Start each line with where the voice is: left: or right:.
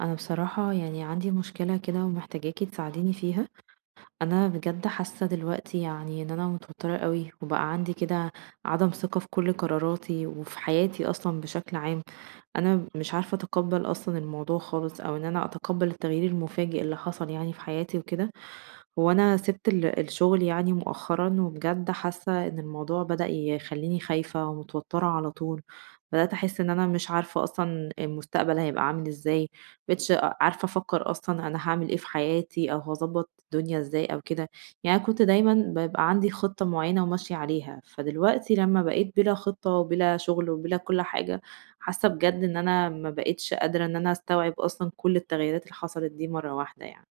right: انا بصراحة يعني عندي مشكلة كده ومحتاجاكي تساعديني فيها. انا بجد حاسة دلوقتي يعني ان انا متوترة قوي وبقى عندي كده عدم ثقة في كل قراراتي وفي حياتي اصلا بشكل عام. انا مش عارفة اتقبل اصلا الموضوع خالص او ان انا اتقبل التغيير المفاجئ اللي حصل يعني في حياتي وكده. هو أنا سِبت الشغل يعني مؤخرًا، وبجد حاسة إن الموضوع بدأ يخلّيني خايفة ومتوترة على طول، بدأت أحس إن أنا مش عارفة أصلًا المستقبل هيبقى عامل إزاي، ما بقيتش عارفة أفكّر أصلًا أنا هاعمل إيه في حياتي، أو هاضبّط الدنيا إزاي أو كده، يعني أنا كنت دايمًا بيبقى عندي خطة معيّنة وماشية عليها، فدلوقتي لمّا بقيت بلا خطة وبلا شغل وبلا كل حاجة، حاسة بجد إن أنا ما بقيتش قادرة إن أنا أستوعب أصلًا كل التغييرات اللي حصلت دي مرّة واحدة يعني.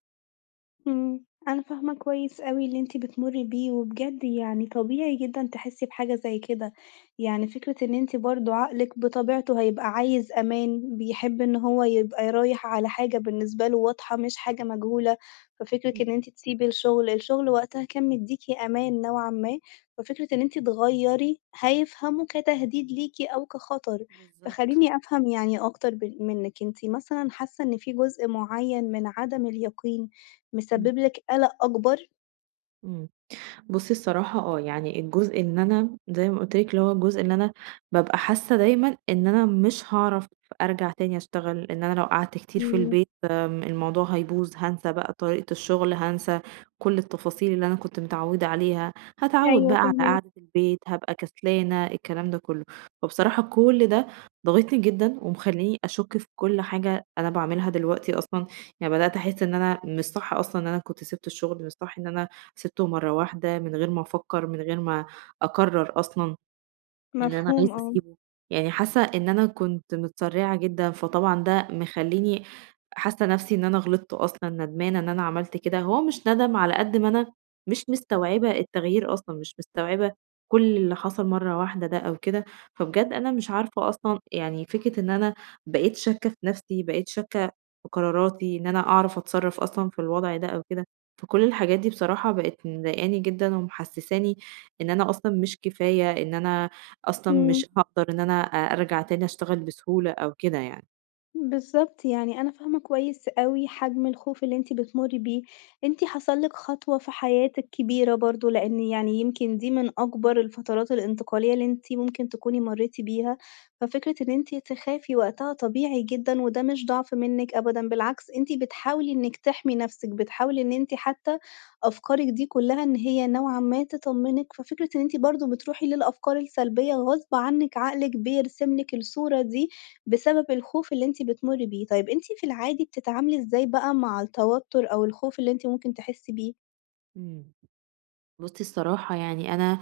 left: أنا فاهمة كويس أوي اللي أنتِ بتمُرّي بيه، وبجد يعني طبيعي جدًا تحسّي بحاجة زي كده، يعني فكرة إن أنتِ برضه عقلِك بطبيعته هيبقى عايز أمان، بيحب إن هو يبقى رايح على حاجة بالنسبة له واضحة مش حاجة مجهولة، ففكرة إن
right: إمم،
left: أنتِ تسيبي الشغل، الشغل وقتها كان مدّيكِ أمان نوعًا ما، ففكرة إن أنتِ تغيّري هيفهموا كتهديد ليكِ أو كخطر،
right: بالضبط.
left: فخلّيني أفهم يعني أكتر ب منِّك، أنتِ مثلًا حاسة إن في جزء معيّن من عدم اليقين مسبب لِك قَلَق أكبر.
right: إمم. بُصّي الصراحة آه، يعني الجزء إن أنا زي ما قُلت لِك اللي هو الجزء اللي أنا بابقى حاسة دايمًا إن أنا مش هاعرف أرجع تاني أشتغل، إن أنا لو قعدت كتير في
left: إمم،
right: البيت الموضوع هيبوظ، هانسى بقى طريقة الشغل، هانسى كل التفاصيل اللي أنا كنت متعودة عليها، هاتعود
left: أيوه
right: بقى على
left: فاهماكِ.
right: قعدة البيت، هابقى كسلانة، الكلام ده كله. فبصراحة كل ده ضاغطني جدًا ومخلّيني أشُك في كل حاجة أنا باعملها دلوقتي أصلًا، يعني بدأت أحس إن أنا مش صح أصلًا إن أنا كنت سِبت الشغل، مش صح إن أنا سِبته مرّة واحدة من غير ما أفكّر، من غير ما أقرّر أصلًا. إن أنا
left: مفهوم،
right: عايزة
left: آه.
right: أسيبه، يعني حاسة إن أنا كنت متسرعة جدًا، فطبعًا ده مخلّيني حاسة نفسي إن أنا غلطت أصلًا، ندمانة إن أنا عملت كده، هو مش ندم على قد ما أنا مش مستوعبة التغيير أصلًا، مش مستوعبة كل اللي حصل مرة واحدة ده أو كده، فبجد أنا مش عارفة أصلًا يعني فكرة إن أنا بقيت شاكة في نفسي، بقيت شاكة في قراراتي، إن أنا أعرف أتصرف أصلًا في الوضع ده أو كده، فكل الحاجات دي بصراحة بقت مضايقاني جدًا ومحسساني إن أنا أصلًا مش كفاية، إن أنا أصلًا
left: إمم.
right: مش هاقدر إن أنا أرجع تاني أشتغل بسهولة أو كده يعني.
left: بالضبط، يعني أنا فاهمة كويس أوي حجم الخوف اللي أنتِ بتمُرّي بيه، أنتِ حصل لِك خطوة في حياتِك كبيرة برضه، لإن يعني يمكن دي من أكبر الفترات الانتقالية اللي أنتِ ممكن تكوني مرّيتِ بيها، ففكرة إن أنتِ تخافي وقتها طبيعي جدًا، وده مش ضعف منِّك أبدًا، بالعكس أنتِ بتحاولي إنِّك تحمي نَفْسِك، بتحاولي إن أنتِ حتى أفكارِك دي كلّها إن هي نوعًا ما تطمّنِك، ففكرة إن أنتِ برضه بتروحي للأفكار السلبية غصب عنِّك عقلِك بيرسم لِك الصورة دي، بسبب الخوف اللي أنتِ بتمُرّي بيه. طيب أنتِ في العادي بتتعاملي إزاي بقى مع التوتُّر أو الخوف اللي أنتِ ممكن تحسّي بيه؟
right: إمم. بُصّي الصراحة يعني أنا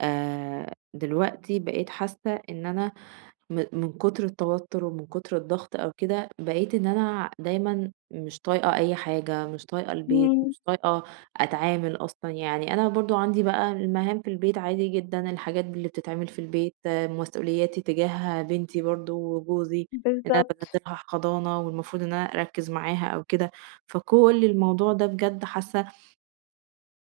right: دلوقتي بقيت حاسة إن أنا من كتر التوتر ومن كتر الضغط أو كده، بقيت إن أنا دايمًا مش طايقة أي حاجة، مش طايقة البيت،
left: إمم،
right: مش طايقة أتعامل أصلًا، يعني أنا برضه عندي بقى المهام في البيت عادي جدًا، الحاجات اللي بتتعمل في البيت، آه، مسؤولياتي تجاه بنتي برضه وجوزي، إن أنا
left: بالضبط،
right: بانزلها حضانة والمفروض إن أنا أركّز معاها أو كده، فكل الموضوع ده بجد حاسة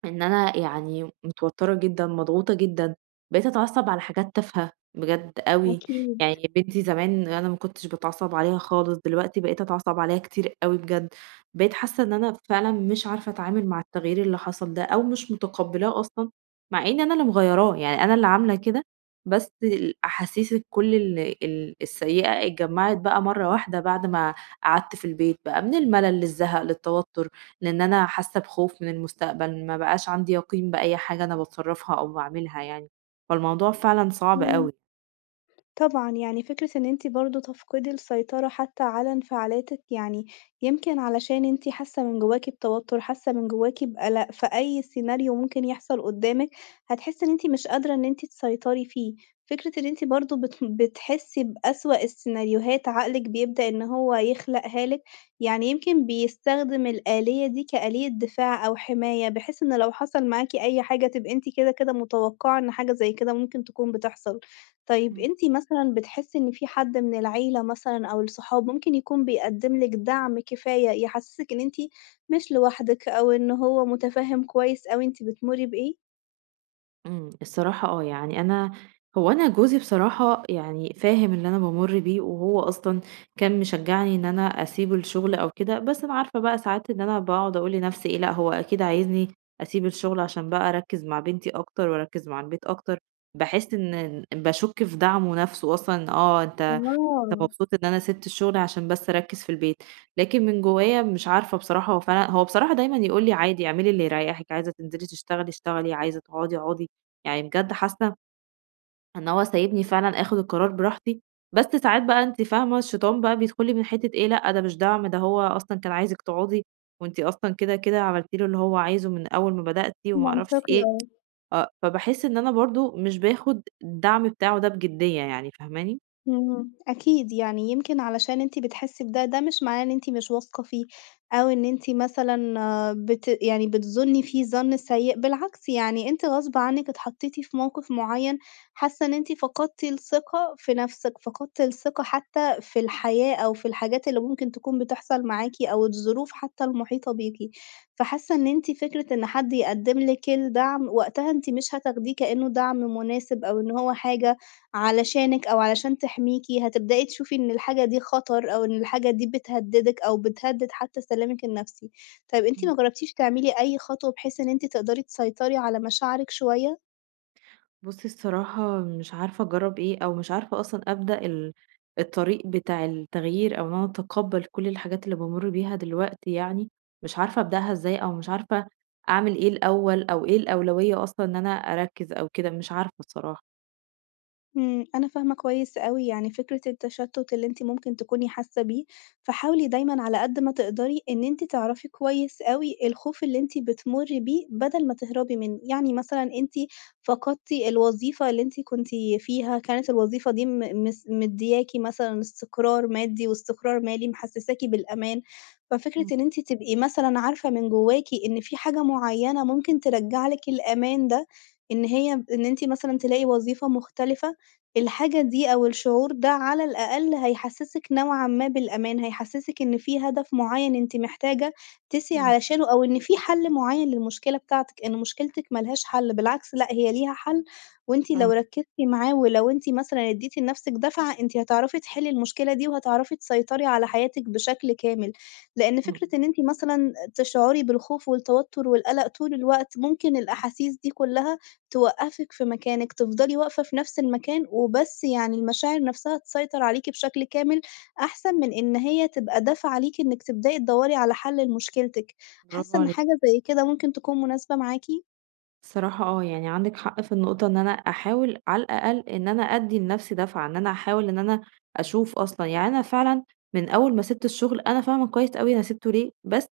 right: إن أنا يعني متوترة جدًا، مضغوطة جدًا، بقيت أتعصب على حاجات تافهة بجد أوي،
left: أكيد.
right: يعني بنتي زمان أنا ما كنتش باتعصب عليها خالص، دلوقتي بقيت أتعصب عليها كتير أوي بجد، بقيت حاسة إن أنا فعلًا مش عارفة أتعامل مع التغيير اللي حصل ده، أو مش متقبلاه أصلًا، مع إن أنا اللي مغيراه، يعني أنا اللي عاملة كده، بس الأحاسيس الكل ال السيئة اتجمعت بقى مرة واحدة بعد ما قعدت في البيت بقى، من الملل للزهق للتوتر. لإن أنا حاسة بخوف من المستقبل، ما بقاش عندي يقين بأي حاجة أنا باتصرّفها أو باعملها يعني، فالموضوع فعلًا صعب
left: مم.
right: أوي.
left: طبعًا، يعني فكرة إن أنتِ برضه تفقدي السيطرة حتى على انفعالاتِك، يعني يمكن علشان أنتِ حاسة من جواكِ بتوتر، حاسة من جواكِ بقلق، فأي سيناريو ممكن يحصل قدامِك هتحسي إن أنتِ مش قادرة إن أنتِ تسيطري فيه. فكرة إن أنتِ برضه بتحسي بأسوأ السيناريوهات، عقلِك بيبدأ إن هو يخلقها لِك، يعني يمكن بيستخدم الآلية دي كآلية دفاع أو حماية، بحيث إن لو حصل معاكِ أي حاجة تبقي أنتِ كده كده متوقعة إن حاجة زي كده ممكن تكون بتحصل. طيب
right: إمم.
left: أنتِ مثلًا بتحسّي إن في حد من العيلة مثلًا أو الصحاب ممكن يكون بيقدّم لِك دعم كفاية يحسّسِك إن أنتِ مش لوحدِك أو إن هو مُتفهِّم كويس أوي أنتِ بتمُرّي بإيه؟
right: إمم، الصراحة آه، يعني أنا هو أنا جوزي بصراحة يعني فاهم اللي أنا بامُر بيه، وهو أصلًا كان مشجّعني إن أنا أسيب الشغل أو كده، بس أنا عارفة بقى ساعات إن أنا باقعد أقول لنفسي إيه، لأ هو أكيد عايزني أسيب الشغل عشان بقى أركّز مع بنتي أكتر وأركّز مع البيت أكتر، باحس إن باشُك في دعمه نفسه أصلًا، آه أنت كنت
left: آه،
right: مبسوطة إن أنا سِبت الشغل عشان بس أركّز في البيت، لكن من جوايا مش عارفة بصراحة هو بصراحة دايمًا يقول لي: "عادي اعملي اللي يريّحِك، عايزة تنزلي تشتغلي اشتغلي، عايزة تقعدي اقعدي." يعني بجد حاسة إن هو سايبني فعلًا آخُد القرار براحتي، بس ساعات بقى أنتِ فاهمة الشيطان بقى بيدخل لي من حتّة إيه، لأ ده مش دعم، ده هو أصلًا كان عايزِك تقعدي وأنتِ أصلًا كده، كده عملتِ له اللي هو عايزه من أول ما بدأتِ وما أعرفش
left: منطقي
right: إيه،
left: آه.
right: آه، فباحس إن أنا برضه مش باخُد الدعم بتاعه ده بجدية يعني، فاهماني؟
left: اهم، أكيد، يعني يمكن علشان أنتِ بتحسّي بده، ده مش معناه إن أنتِ مش واثقة فيه، أو إن أنتِ مثلًا آه، يعني بتظُنّي فيه الظَّن السيء، بالعكس يعني أنتِ غصب عنِّك اتحطّيتِ في موقف معيّن، حاسّة إن أنتِ فقدتِ الثقة في نَفْسِك، فقدتِ الثقة حتى في الحياة أو في الحاجات اللي ممكن تكون بتحصل معاكِ أو الظروف حتى المحيطة بيكِ، فحاسّة إن أنتِ فكرة إن حد يقدّم لِك الدعم، وقتها أنتِ مش هتاخديه كإنه دعم مناسب أو إن هو حاجة علشانِك أو علشان تحميكِ، هتبدئي تشوفي إن الحاجة دي خطر أو إن الحاجة دي بتهددِك أو بتهدد حتى سلامِك النفسي. طيب أنتِ ما جربتيش تعملي أي خطوة بحيث إن أنتِ تقدري تسيطري على مشاعرِك شوية؟
right: بُصّي الصراحة مش عارفة أجرّب إيه، أو مش عارفة أصلًا أبدأ الطريق بتاع التغيير، أو إن أنا أتقبّل كل الحاجات اللي بامُر بيها دلوقتي يعني، مش عارفة أبدأها إزاي، أو مش عارفة أعمل إيه الأول، أو إيه الأولوية أصلًا إن أنا أركّز أو كده، مش عارفة الصراحة.
left: أنا فاهمة كويس أوي يعني فكرة التشتُّت اللي أنتِ ممكن تكوني حاسة بيه، فحاولي دايمًا على قد ما تقدري إن أنتِ تعرفي كويس أوي الخوف اللي أنتِ بتمُرّي بيه بدل ما تهربي منه، يعني مثلًا أنتِ فقدتِ الوظيفة اللي أنتِ كنتِ فيها، كانت الوظيفة دي م مس مدّياكِ مثلًا استقرار مادي واستقرار مالي، محسّساكِ بالأمان، ففكرة
right: إمم،
left: إن أنتِ تبقي مثلًا عارفة من جوّاكِ إن في حاجة معيّنة ممكن ترجّع لِك الأمان ده، إن هي إن أنتِ مثلًا تلاقي وظيفة مختلفة، الحاجة دي أو الشعور ده على الأقل هيحسّسِك نوعًا ما بالأمان، هيحسّسِك إن في هدف معيّن أنتِ محتاجة تسعي
right: إمم،
left: علشانه أو إن في حل معيّن للمشكلة بتاعتِك، إن مشكلتِك ما لهاش حل، بالعكس لأ هي ليها حل وأنتِ لو
right: فاهماكِ،
left: ركّزتِ معاه ولو أنتِ مثلًا ادّيتِ لنَفْسِك دَفعة، أنتِ هتعرفي تحلّي المشكلة دي وهتعرفي تسيطري على حياتِك بشكل كامل، لإن
right: إمم،
left: فكرة
right: إمم.
left: إن أنتِ مثلًا تشعري بالخوف والتوتر والقلق طول الوقت، ممكن الأحاسيس دي كُلّها توقّفِك في مكانِك، تفضلي واقفة في نفس المكان وبس يعني المشاعر نفسها تسيطر عليكِ بشكل كامل، أحسن من إن هي تبقى دافعة ليكِ إنِّك تبدئي تدوّري على حل لمشكلتِك. حاسة
right: برافو
left: إن
right: عليكِ.
left: حاجة زي كده ممكن تكون مناسبة معاكِ؟
right: الصراحة آه، يعني عندِك حق في النقطة إن أنا أحاول على الأقل إن أنا أدّي لنفسي دفعة، إن أنا أحاول إن أنا أشوف أصلًا، يعني أنا فعلًا من أول ما سِبت الشغل أنا فاهمة كويس أوي أنا سِبته ليه، بس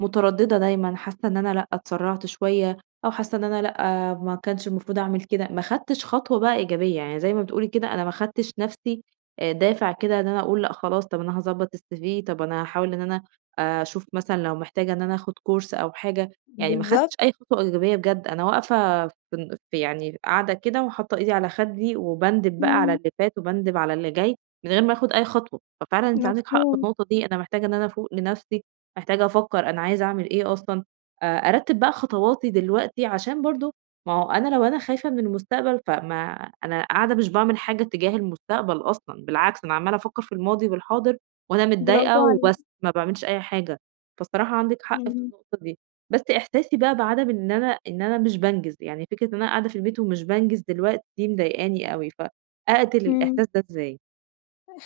right: مترددة دايمًا، حاسة إن أنا لأ اتسرعت شوية، أو حاسة إن أنا لأ ما كانش المفروض أعمل كده، ما خدتش خطوة بقى إيجابية، يعني زي ما بتقولي كده أنا ما خدتش نفسي دافع كده إن أنا أقول لأ خلاص طب أنا هاضبّط الCV، طب أنا هاحاول إن أنا آه، أشوف مثلًا لو محتاجة إن أنا آخد course أو حاجة، يعني ما خدتش
left: بالضبط،
right: أي خطوة إيجابية بجد، أنا واقفة في يعني قاعدة كده وحاطة إيدي على خدي، وباندب بقى على
left: إمم،
right: اللي فات وباندب على اللي جاي، من غير ما آخد أي خطوة، ففعلًا أنتِ عندِك حق في
left: مفهوم،
right: النقطة دي، أنا محتاجة إن أنا أفوق لنفسي، محتاجة أفكر أنا عايزة أعمل إيه أصلًا، أرتب بقى خطواتي دلوقتي عشان برضه ما هو أنا لو أنا خايفة من المستقبل، فما أنا قاعدة مش باعمل حاجة تجاه المستقبل أصلًا، بالعكس أنا عمّالة أفكر في الماضي والحاضر وأنا
left: برافو
right: متضايقة
left: عليكِ،
right: وبس، ما باعملش أي حاجة، فالصراحة عندِك حق في
left: إمم،
right: النقطة دي. بس إحساسي بقى بعدم إن أنا مش بانجز، يعني فكرة إن أنا قاعدة في البيت ومش بانجز دلوقتي دي مضايقاني أوي، فأقتل
left: إمم.
right: الإحساس ده إزاي؟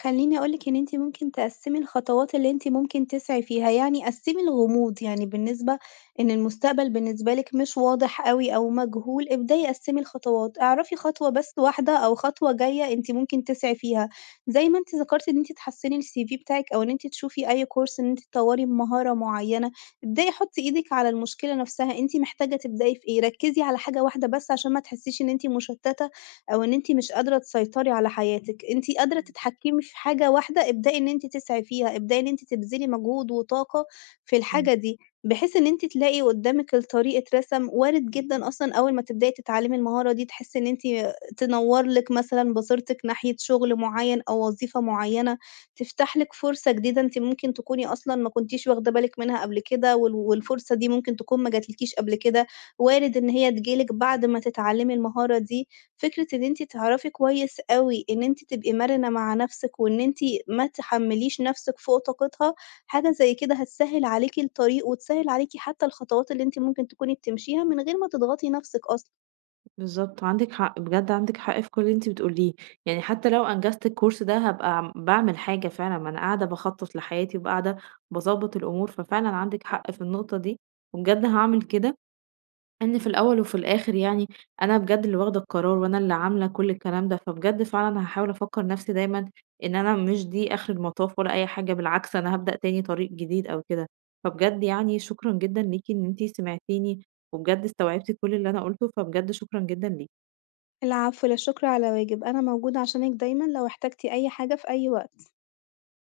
left: خلّيني أقول لِك إن أنتِ ممكن تقسّمي الخطوات اللي أنتِ ممكن تسعي فيها، يعني قسّمي الغموض، يعني بالنسبة إن المستقبل بالنسبة لِك مش واضح أوي أو مجهول، ابدئي قسّمي الخطوات، اعرفي خطوة بس واحدة أو خطوة جاية أنتِ ممكن تسعي فيها، زي ما أنتِ ذكرتِ إن أنتِ تحسّني الCV بتاعِك أو إن أنتِ تشوفي أي course إن أنتِ تطوّري مهارة معيّنة، ابدئي حُطّي إيدِك على المشكلة نفسها، أنتِ محتاجة تبدئي في إيه، ركّزي على حاجة واحدة بس عشان ما تحسّيش إن أنتِ مشتّتة أو إن أنتِ مش قادرة تسيطري على حياتِك، أنتِ قادرة
right: فهمتِك،
left: تتحكمي في حاجة واحدة، ابدئي إن أنتِ تسعي فيها، ابدئي إن أنتِ تبذلي مجهود وطاقة في
right: إمم،
left: الحاجة دي، بحيث إن أنتِ تلاقي قدّامِك الطريق اترسم، وارد جدًا أصلًا أول ما تبدئي تتعلمي المهارة دي تحسي إن أنتِ تنوّر لِك مثلًا بصيرتِك ناحية شغل معيّن أو وظيفة معيّنة، تفتح لِك فرصة جديدة أنتِ ممكن تكوني أصلًا ما كنتيش واخدة بالِك منها قبل كده، والفرصة دي ممكن تكون ما جاتلكيش قبل كده، وارد إن هي تيجي لِك بعد ما تتعلمي المهارة دي فكرة إن أنتِ تعرفي كويس أوي إن أنتِ تبقي مرنة مع نفسِك، وإن أنتِ ما تحمّليش نفسِك فوق طاقتها، حاجة زي كده هتسهّل عليكِ الطريق، وتسهّل عليكِ حتى الخطوات اللي أنتِ ممكن تكوني بتمشيها من غير ما تضغطي نفسِك أصلًا.
right: بالضبط عندِك حق، بجد عندِك حق في كل اللي أنتِ بتقوليه، يعني حتى لو أنجزت الكورس ده هابقى م باعمل حاجة فعلًا، ما أنا قاعدة باخطط لحياتي وقاعدة باضبّط الأمور، ففعلًا عندِك حق في النقطة دي، وبجد هاعمل كده إن في الأول وفي الآخر يعني أنا بجد اللي واخدة القرار وأنا اللي عاملة كل الكلام ده، فبجد فعلًا هاحاول أفكّر نَفْسي دايمًا إن أنا مش دي آخر المطاف ولا أي حاجة، بالعكس أنا هابدأ تاني طريق جديد أو كده. فبجد يعني شكرًا جدًا ليكِ إن أنتِ سمعتيني، وبجد استوعبتِ كل اللي أنا قُلته، فبجد شكرًا جدًا ليكِ.
left: العفو، لا شكر على واجب، أنا موجودة عشانِك دايمًا لو احتجتِ أي حاجة في أي وقت.